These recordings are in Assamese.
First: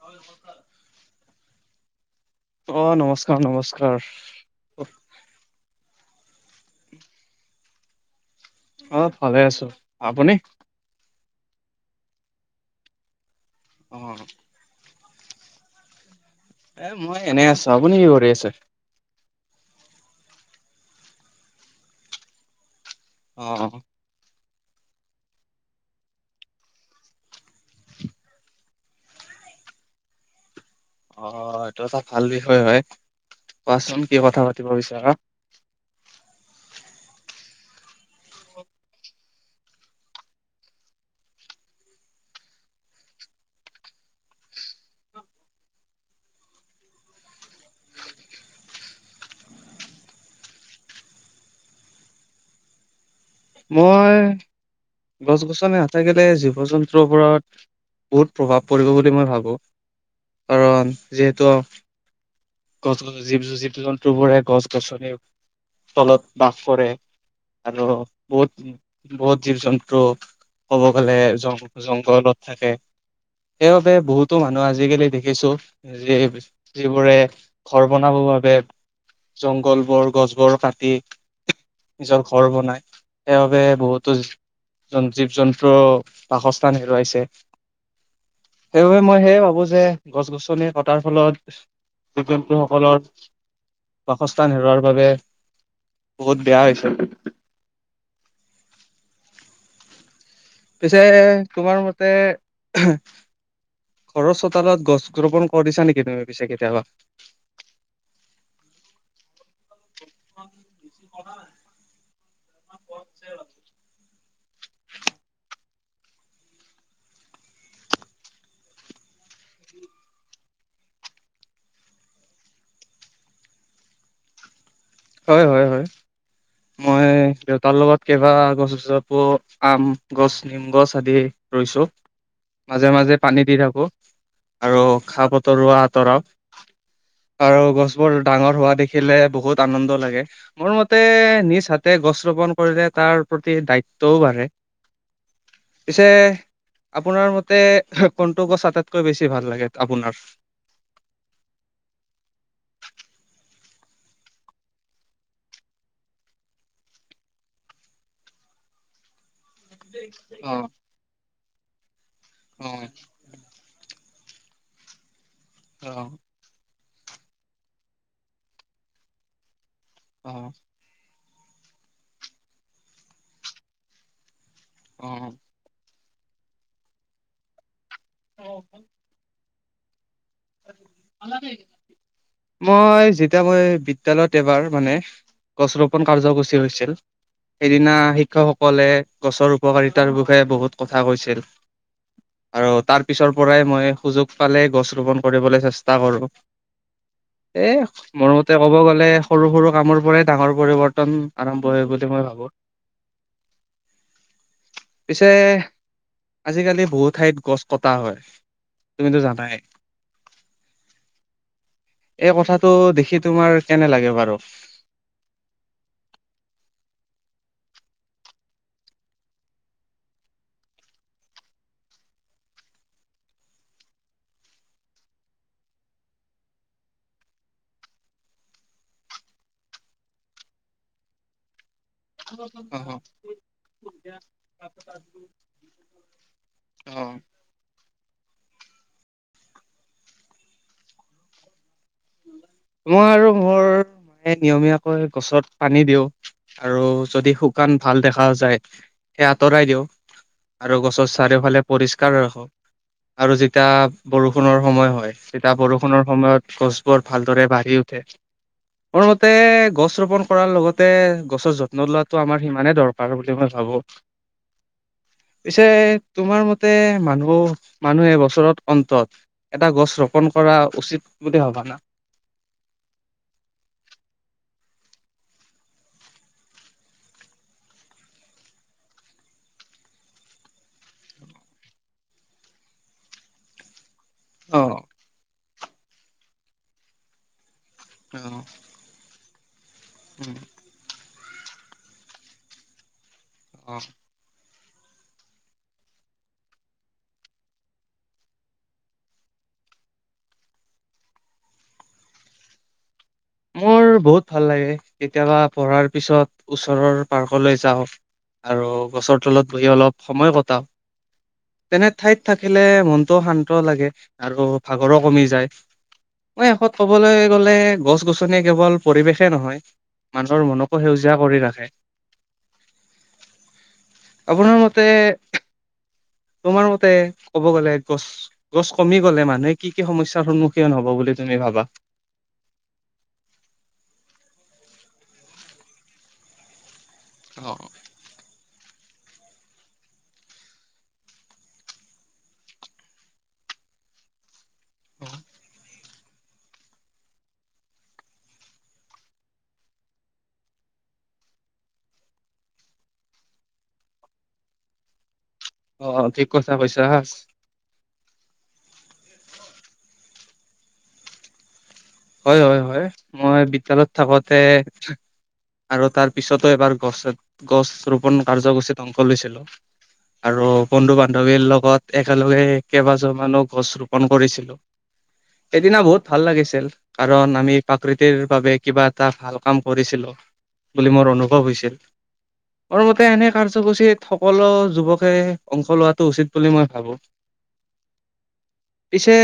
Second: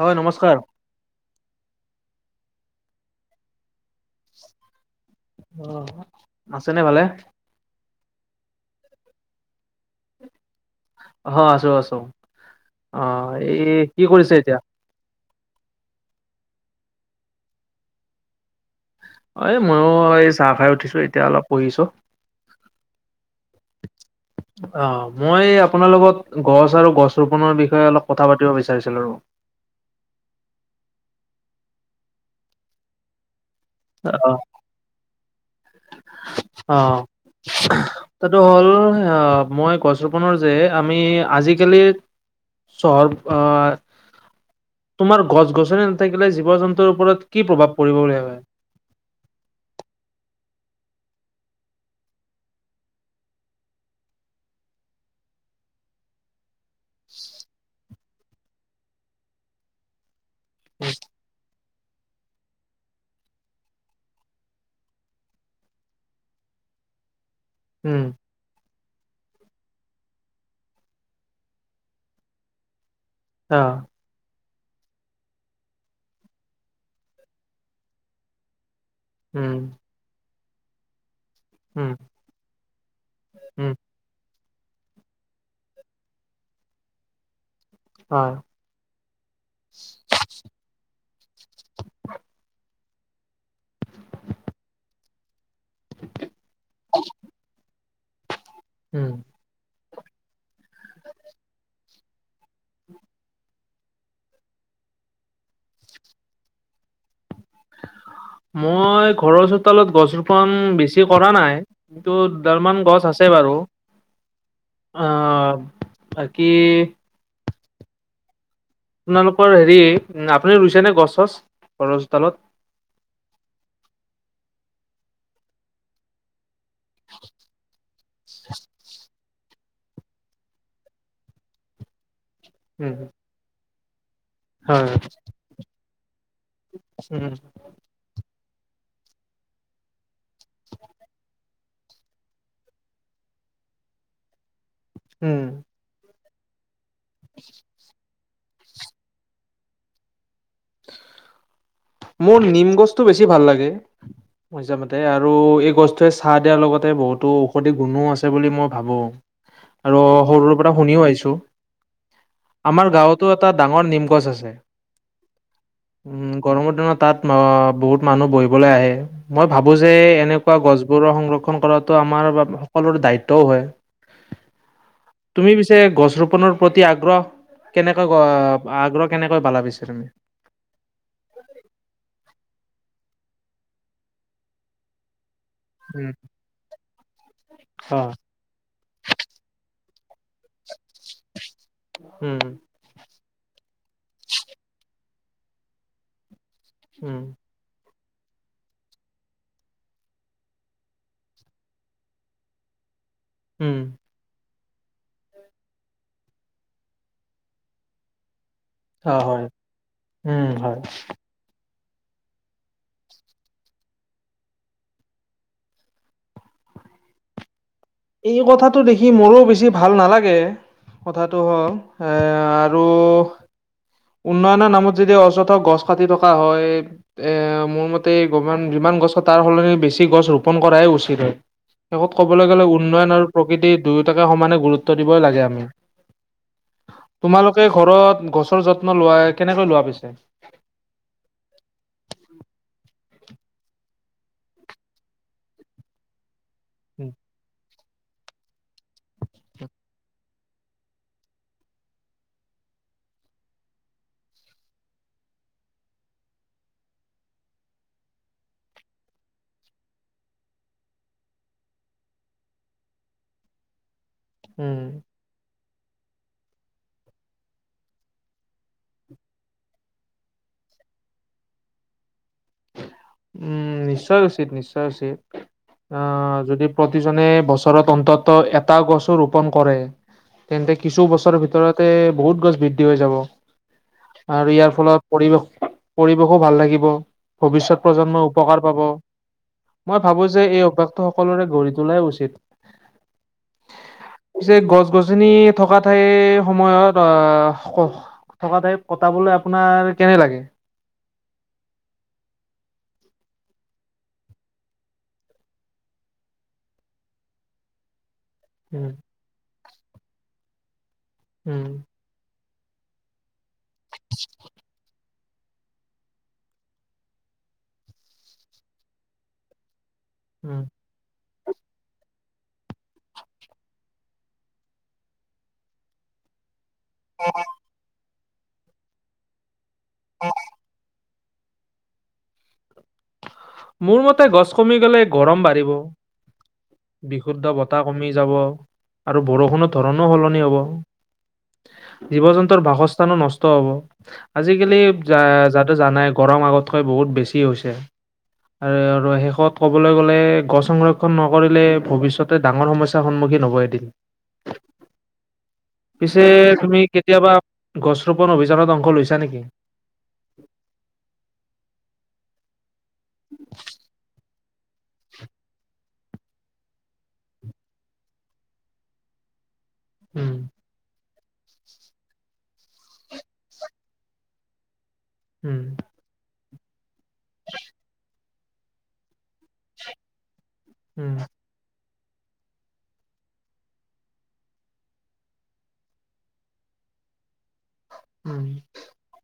হয় নমস্কাৰ। অহ নমস্কাৰ-নমস্কাৰ। অ আছেনে ভালে? অহ', ভালে আছো, আপুনি? অহ', আছো-আছো অহ, এই অ কি কৰিছে এতিয়া? এ মই এনে আছো আপুনি কি কৰি আছে? অহ, ময়ো এই চাহ খাই উঠিছো, এতিয়া অলপ পঢ়িছো। অ অহ', মই আপোনাৰ লগত গছ আৰু গছ ৰোপনৰৰ বিষয়ে অলপ কথা পাতিব বিচাৰিছিলো। [inaudible] অহ এইটো এটা ভাল বিষয় হয়, কোৱাচোন কি অ কথা পাতিব বিচাৰা? অহ', এটো হ'ল অহ মই গছৰোপণৰ যে, আমি আজিকালি চহৰ আ তোমাৰ গছ-গছনি নাথাকিলে জীৱ জন্তুৰ ওপৰত কি প্ৰভাৱ পৰিব বুলি ভাবে? মই, গছ-গছনি নাথাকিলে জীৱ জন্তুৰ ওপৰত বহুত প্ৰভাৱ পৰিব বুলি মই ভাবো, কাৰণ যিহেতু গছ-গছ জীৱ-জীৱ জন্তুবোৰে গছ-গছনিৰ তলত বাস কৰে। আৰু উম বহুত বহুত জীৱ জন্তু, ক'ব গ'লে জং-জংঘলত থাকে। অ সেইবাবে বহুতো মানুহ আজিকালি দেখিছো, যি যিবোৰে ঘৰ বনাব বাবে উম জংঘল বোৰ গছবোৰ কাটি উম নিজৰ ঘৰ বনাই, সেইবাবে উম বহুতো জীৱ-জন্তুও বাসস্থান হেৰুৱাইছে। হয় সেইবাবে মই সেয়ে ভাবো যে, গছ-গছনি কটাৰ ফলত সকলৰ বাসস্থান হেৰুৱাৰ বাবে বহুত বেয়া হৈছে। উহ। পিছে তোমাৰ মতে ঘৰৰ চোতালত গছ ৰোপন কৰিছা নেকি তুমি পিছে কেতিয়াবা? [unintelligible] মই ঘৰৰ চোতালত গছ ৰোপন বেছি কৰা নাই, কিন্তু দুডালমান গছ আছে বাৰু, অহ বাকী আপোনালোকৰ হেৰি আপুনি ৰুইছেনে গছ- চছ বৰগছডালত? [inaudible] হয় -হয় -হয় মই দেউতাৰ লগত কেইবা গছ [unintelligible] ক আম গছ, নিম গছ আদি ৰুইছোঁ উম মাজে- মাজে পানী দি থাকো আৰু হয় খা বতৰুৱা আঁতৰাও উম আৰু গছবোৰ ডাঙৰ হোৱা দেখিলে বহুত আনন্দ লাগে মোৰ মতে নিজ হাতে গছ ৰোপন কৰিলে তাৰ প্ৰতি দায়িত্বও বাঢ়ে উম পিছে আপোনাৰ মতে কোনটো গছ আটাইতকৈ বেছি ভাল লাগে আপোনাৰ? মোৰ নিম গছটো বেছি ভাল লাগে। মইামতে আৰু এই গছটোৱে চাহ দিয়াৰ লগতে বহুতো ঔষধি গুণো আছে বুলি মই ভাবো। আৰু সৰুৰ অ', পৰা শুনিও আহিছো। অ', আমাৰ গাঁৱতো এটা ডাঙৰ নিমগছ আছে। অ'। মোৰটো ন 'তাত ন' বহুত মানুহ বহিবলৈ আহে মই ভাবো যে অ', এনেকুৱা গছবোৰৰ সংৰক্ষ ৰক্ষণ কৰাটো আমাৰ বা সকলোৰে দায়িত্বও হয়। অ'। তুমি পিছে গছ গছ ৰোপনৰ প্ৰতি আগ্ৰহ কেনেকৈ আগ্ৰহ কেনেকৈ পালা পিছে তুমি? [unintelligible] মই যেতিয়া মই বিদ্যয়ালয়ত এবাৰ মানে গছ ৰোপন উম, কাৰ্যসূচী হৈছিল সেইদিনা অ'। শিক্ষকসকলে গছৰ উপকাৰিতা তাৰ বিষয়ে বহুত কথা কৈছিল উম, আৰু তাৰ পিছৰ পৰাই মই সুযোগ পালে গছ ৰোপন কৰিবলৈ চেষ্টা কৰো উম, এ মোৰ মতে ক'ব গ'লে সৰু সৰু কামৰ পৰাই ডাঙৰ পৰিৱৰ্তন আৰম্ভ হয় বুলি মই ভাবোঁ। উম। পিছে আজিকালি বহুত ঠাইত গছ কটা হয়। তুমিতো অ', হয়, জানাই। উম হয়। এই কথাটো দেখি তোমাৰ কেনে লাগে বাৰু। [inaudible] এই কথাটো দেখি মোৰো বেছি ভাল নালাগে। কথাটো হ'ল এ আৰু উন্নয়নৰ নামত যদি অযথ গছ কাটি থকা হয় এ মোৰ মতে গ যিমান গছত তাৰ সলনি বেছি গছ ৰোপণ কৰাই উচিত হয়। শেষত ক'বলৈ গ'লে অ উন্নয়ন আৰু প্ৰকৃতিৰ দুয়োটাকে সমানে গুৰুত্ব দিবই লাগে আমি। অ তোমালোকে ঘৰত গছৰ যত্ন লোৱা কেনেকৈ লোৱা পিছে? মই আৰু মোৰ মায়ে নিয়মীয়াকৈ গছত পানী দিওঁ আৰু যদি শুকান ভাল দেখা যায় সেই আঁতৰাই দিওঁ। আৰু গছৰ চাৰিওফালে পৰিষ্কাৰ ৰাখো। আৰু যেতিয়া বৰষুণৰ সময় হয় তেতিয়া বৰষুণৰ সময়ত গছ বৰ ভালদৰে বাঢ়ি উঠে মোৰ মতে গছ ৰোপন কৰাৰ লগতে গছৰ যত্ন লোৱাটো আমাৰ সিমানে দৰকাৰ বুলি মই ভাবো। হব। হম। পিছে তোমাৰ মতে মানুহ মানুহে বছৰত অন্তত এটা গছ ৰোপন কৰা উচিত বুলি ভবানা? উম নিশ্চয় উচিত নিশ্চয় উচিত। আহ যদি প্ৰতিজনে বছৰত অন্তত এটা গছো ৰোপন কৰে তেন্তে কিছু বছৰৰ ভিতৰতে বহুত গছ বৃদ্ধি হৈ যাব। আৰু ইয়াৰ অ', ফলত পৰিৱেশ পৰিৱেশো ভাল লাগিব। ভৱিষ্যত প্ৰজন্মই অ', উপকাৰ পাব। মই ভাবোঁ উম, যে এই অভ্যাসটো সকলোৰে গঢ়ি তোলাই উচিত। অ। পিছে গছ গছনি থকা ঠাইৰ সময়ত আহ ক থকা টাইপ কটাবলৈ আপোনাৰ কেনে লাগে? মোৰ বহুত ভাল লাগে কেতিয়াবা পঢ়াৰ পিছত ওচৰৰ পাৰ্কলৈ যাওঁ আৰু উম, গছৰ তলত বহি অলপ সময় কটাও উম, তেনে ঠাইত থাকে খিলে মনতটোও শান্ত লাগে আৰু ভাগৰো কমি য মই শেষত কবলৈ গ'লে গছ গছনি কেৱল পৰিৱেশে নহয় মানুহৰ উম, মনকো সেউজীয়া কৰি ৰাখে। আপোনাৰ মতে তোমাৰ মতে ক'ব গ'লে গছ গছ কমি গ'লে মানুহে কি কি সমস্যাৰ সন্মুখীন হ'ব বুলি তুমি ভাবা? মোৰ মতে গছ কমি গলে গৰম বাঢ়িব। বিশুদ্ধ অ' বতাহ কমি যাব আৰু বৰষুণৰ ধৰণো সলনি হ'ব। জীৱ জন্তুৰ বাসস্থানো নষ্ট হব। আজিকালি য যতে জানাই গৰম আগতকৈ বহুত বেছি হৈছে। আৰু শেষত ক'বলৈ গ'লে গছ সংৰক্ষণ নকৰিলে ভৱিষ্যতে ডাঙৰ সমস্যাৰ সন্মুখীন হ'ব। অ', পিছে ঠিক কথা তুমি কৈছা। কেতিয়াবা গছ ৰোপণ অভিযানত অংশ লৈছে নেকি? হয় হয় হয় মই বিদ্যালয়ত থাকোতে আৰু তাৰ পিছতো এবাৰ গছ গছ ৰোপন কাৰ্যসূচীত অংশ লৈছিলো। উম, আৰু বন্ধু ব বান্ধৱীৰ লগত একেলগে কেইবাজোমানো গছ ৰোপন কৰিছিলোঁ উম, সেই দিনা বহুত ভাল লাগিছিল কাৰণ আমি প্ৰাকৃতিৰ বাবে কিবা এটা ভাল কাম কৰিছিলো বুলি মোৰ উম, অনুভৱ হৈছিল [inaudible] মোৰমতে এনে কাৰ্যসূচীত সকলো যুৱকে অংশ লোৱাটো উচিত বুলি মই ভাবো উম। পিছে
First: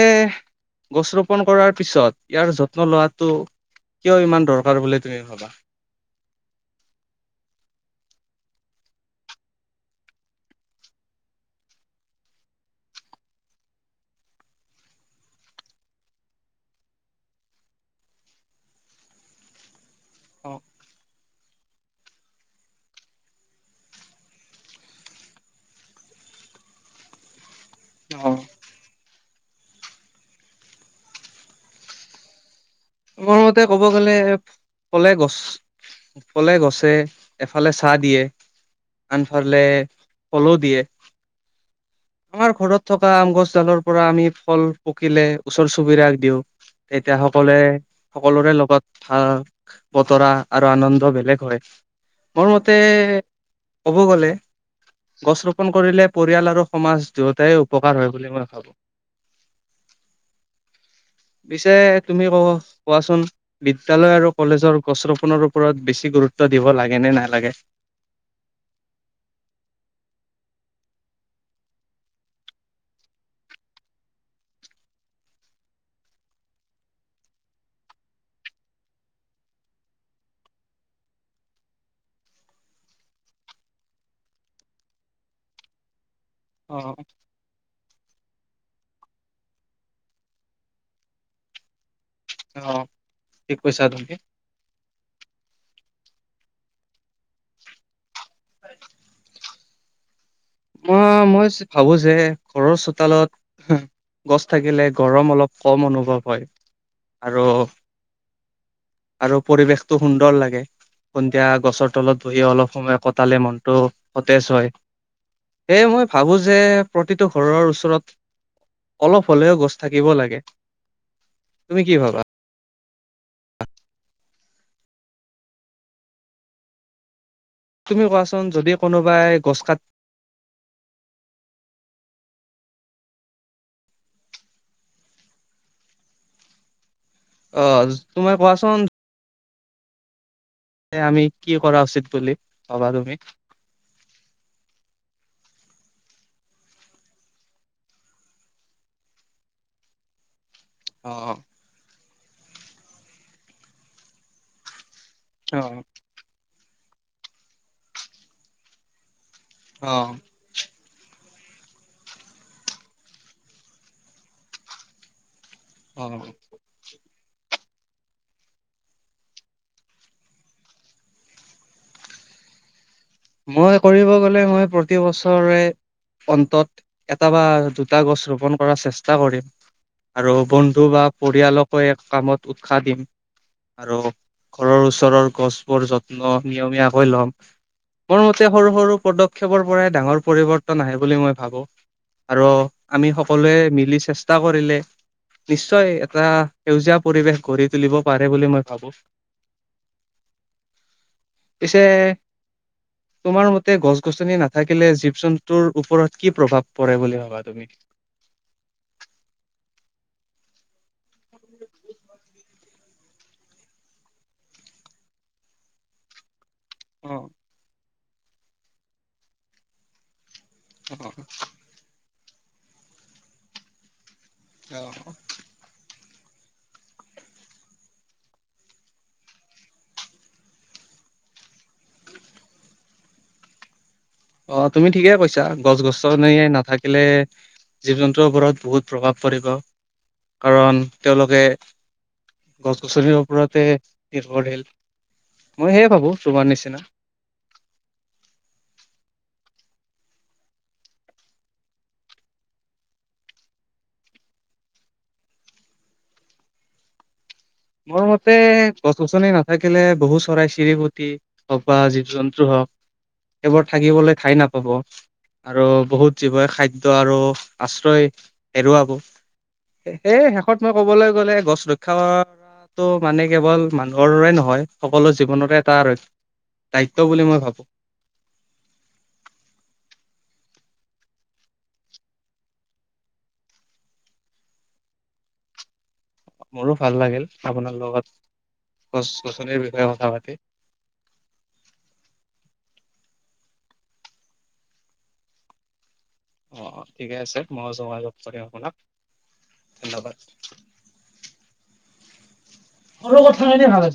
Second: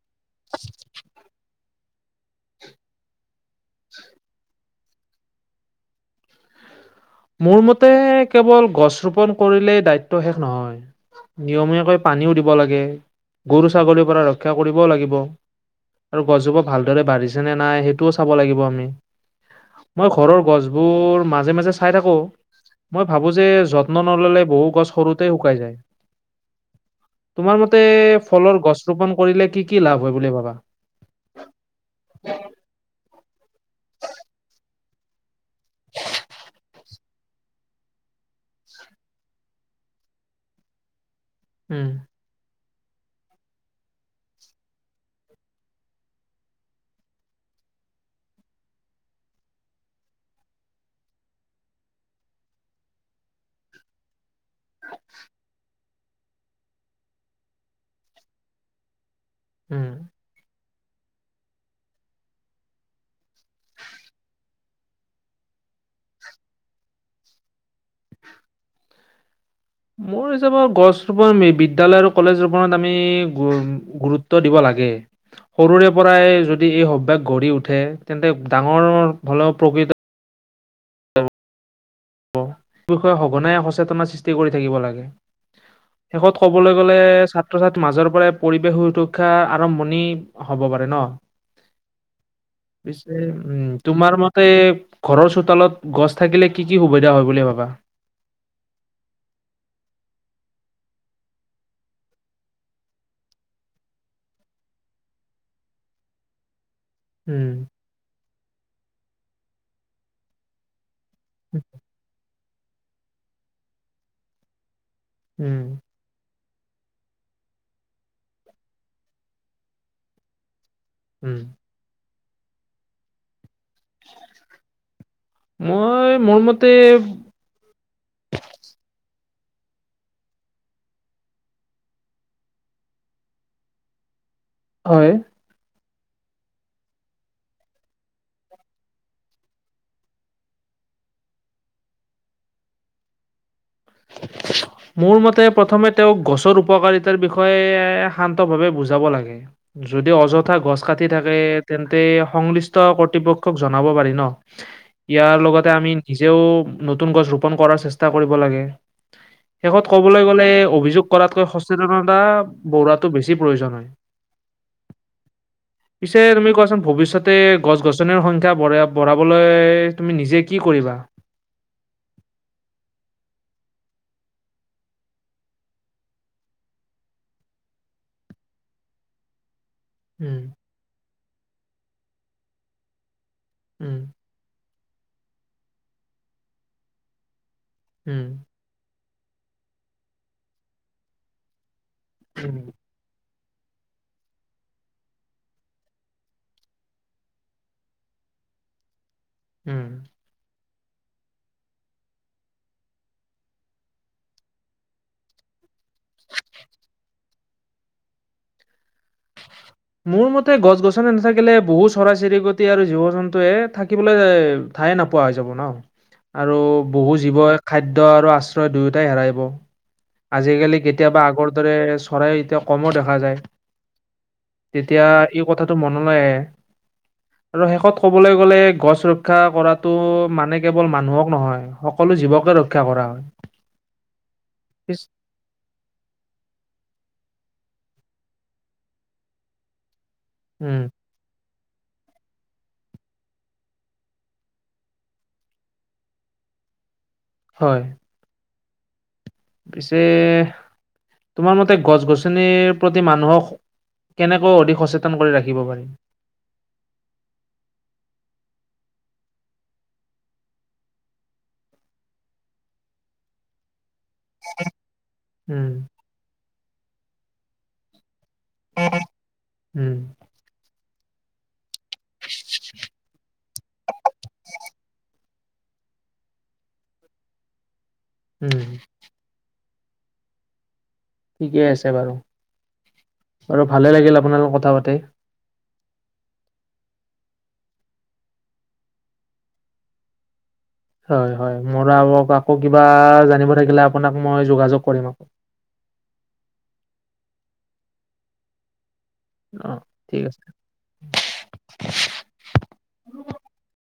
গছ ৰোপন কৰাৰ পিছত ইয়াৰ যত্ন লোৱাটো কিয় ইমান দৰকাৰ বুলি তুমি ভাবা মোৰ মতে কেৱল গছ ৰোপন কৰিলেই দায়িত্ব শেষ নহয় নিয়মীয়াকৈ পানীও দিব লাগে গৰু ছাগলীৰ পৰা ৰক্ষা কৰিবও লাগিব আৰু গছজোপা ভালদৰে বাঢ়িছে নে নাই সেইটোও চাব লাগিব আমি মই ঘৰৰ অ গছবোৰ মাজে মাজে চাই থাকো মই ভাবো যে যত্ন নললে বহু গছ সৰুতে শুকাই যায় তোমাৰ মতে অ ফলৰ গছ ৰোপন কৰিলে কি কি লাভ হয় বুলি ভাবা মোৰ মতে ক'ব গ'লে কলে গছ কলে গছে এফালে চাহ দিয়ে আনফালে ফলো দিয়ে উম, আমাৰ ঘৰত থকা আম গছ ডালৰ পৰা আমি ফল পকিলে ওচৰ চুবুৰীয়াক দিও এতিয়া সকলোৱে সকলোৰে লগত ভাগ বতৰা আৰু আনন্দ বেলেগ হয় মোৰ মতে ক'ব গলে গছ ৰোপন কৰিলে পৰিয়াল আৰু সমাজ দুয়োটাই উপকাৰ হয় বুলি মই ভাবো উম পিছে তুমি ক কোৱাচোন বিদ্যালয় আৰু কলেজৰ গছ ৰোপনৰ ওপৰত বেছি গুৰুত্ব গুৰুত্ব দিব লাগে নে নালাগে [inaudible] মোৰ হিচাপত গছ ৰোপন বিদ্যালয় আৰু কলেজ ৰোপনত আমি গুৰুত্ব দিব লাগে আগে সৰুৰে পৰাই যদি এই সভ্যাস গঢ়ি উঠে তেন্তে ডাঙৰ হলেও প্ৰকৃত স বিষয়ে সঘনাই সচেতন সৃষ্টি কৰি থাকিব লাগে। শেষত ক'বলৈ অ', গ'লে ছাত্ৰ ছাত্ৰীৰ মাজৰ পৰাই পৰিৱেশ সুৰক্ষাৰ আৰম্ভণি হব পাৰে ন। অ', পিছে ঠিক উম কৈছা তোমাৰ তুমি। মতে ঘৰৰ চোতালত গছ থাকিলে কি কি সুবিধা হয় বুলি ভাবা মই মই ভাবো যে ঘৰৰ চোতালত গছ থাকিলে গৰম অলপ কম অনুভৱ হয়। আৰু উম, আৰু পৰিৱেশটো সুন্দৰ লাগে। সন্ধিয়া গছৰ তলত বহি অলপ সময় কটালে মনটো সতেজ হয়। উম, এই মই ভাবো যে প্ৰতিটো ঘৰৰ ওচৰত অলপ হ'লেও গছ থাকিব লাগে। উম, তুমি কি ভাবা মই মোৰ মতে তুমি কোৱাচোন যদি কোনোবাই গছ কাত হয় অ তুমি কোৱাচোন? আমি কি কৰা উচিত বুলি ভাবা তুমি। [inaudible] মোৰ মতে প্ৰথমে তেওঁক গছৰ উপকাৰিতাৰ বিষয়ে শান্ত ভাৱে বুজাব লাগে। যদি অযথ কথা গছ কাটি অ'। থাকে তেন্তে সংলিষ্ট কৰ্তৃপক্ষক জনাব পাৰি ন। ইয়াৰ লগতে অ', আমি নিজেও নতুন গছ ৰোপন কৰাৰ চেষ্টা কৰিব লাগে। শেষত অ', ক'বলৈ গ'লে অভিযোগ কৰাতকৈ সচেতনতা বঢ়োৱাটো বেছি প্ৰয়োজন হয়। পিছে অ', তুমি কোৱাচোন ভৱিষ্যত তে গছ গছনিৰ সংখ্যা বঢ়াবলৈ তুমি নিজে কি কৰিবা? [inaudible] মই কৰিব গলে মই প্ৰতি বছৰে অন্তত এটা বা দুটা গছ ৰোপন কৰ চেষ্টা কৰিম। আৰু উম, বন্ধু বা পৰিয়ালকো কামত উৎসাহ দিম উম, আৰু ঘৰৰ ওচৰৰ গছবোৰ যত্ন নিয়মীয়াকৈ লম মোৰ উম, মতে সৰু সৰু পক্ষপৰ পৰাই ডাঙৰ পৰিৱৰ্তন আহ বুলি মই ভাবো আৰু উম, আমি সকলোৱে মিলি চেষ্টা কৰিলে নিশ্চয় এটা সেউজীয়া পৰিৱেশ গঢ়ি তুলিব পাৰে বুলি মই ভাবো। উম পিছে তোমাৰ মতে গছ গছনি নাথাকিলে জীৱ জন্তুৰ ওপৰত কি প্ৰভাৱ পৰে বুলি ভাবা তুমি? মোৰ মতে গছ গছনি নাথাকিলে বহু চৰাই চিৰিকতি গছ আৰু জীৱ জন্তুৱে থাকিবলৈ ঠায়ে নোপোৱা হৈ যাব ন আৰু বহু অ', জীৱই খাদ্য আৰু আশ্ৰয় দুয়োটাই হেৰাইব। আজিকালি অ', কেতিয়াবা আগৰ দৰে চৰাই এতিয়া কমো দেখা যায়। অ', তেতিয়া এই কথাটো মনলৈ আহে আৰু শেষত কবলৈ গ'লে গছ ৰক্ষা কৰাটো মানে কেৱল মানুহক নহয় সকলো সকলো জীৱকে ৰক্ষা কৰা হয়। অ তুমি পিছ ঠিকে কৈছা গছ গছনি নাথাকিলে জীৱ জন্তু ৰত বহুত প্ৰভাৱ পৰিব কাৰণ উম, তেওঁলোকে গছ গছনিৰ ওপৰতে নিৰ্ভৰশীল মই সেয়ে ভাবো তোমাৰ নিচিনা হয় পিছে তোমাৰ মতে গছ গছনিৰ প্ৰতি মানুহক কেনেকৈও অধিক সচেতন কৰি ৰাখিব পাৰি? মোৰ মতে গছ গছনি নাথাকিলে বহু চৰাই চিৰীকুটি হওক বা জীৱ জন্তু হওক সেবোৰ থাকিবলে খাই নাপাব আৰু উম, বহুত জীৱ খাদ্য আৰু আশ্ৰয় হেৰুৱাব, উম। সেই শেষত মই কবলৈ গ'লে গছ ৰক্ষা ত ' মানে কেৱল মানুহৰৰে নহয় সকলো জীৱনৰে এটা দায়িত্ব বুলি মই ভাবোঁ। উম ঠিকে আছে বাৰু। আৰু ভালে লাগিল আপোনাৰ লগত কথা পাতি। মোৰো ভাল লাগিল আপোনাৰ লগত গছ গছনিৰ বিষয়ে কথা পাতি। হয় হয় মোৰ আকৌ কিবা জানিব থাকিলে আপোনাক মই যোগাযোগ কৰিম অ। [inaudible] অ অ ঠিকে আছে মই যোগাযোগ কৰিম আপোনাক। অ', ধন্যবাদ ঠিক আছে। সৰু কথা হেৰে ভাল আছিল।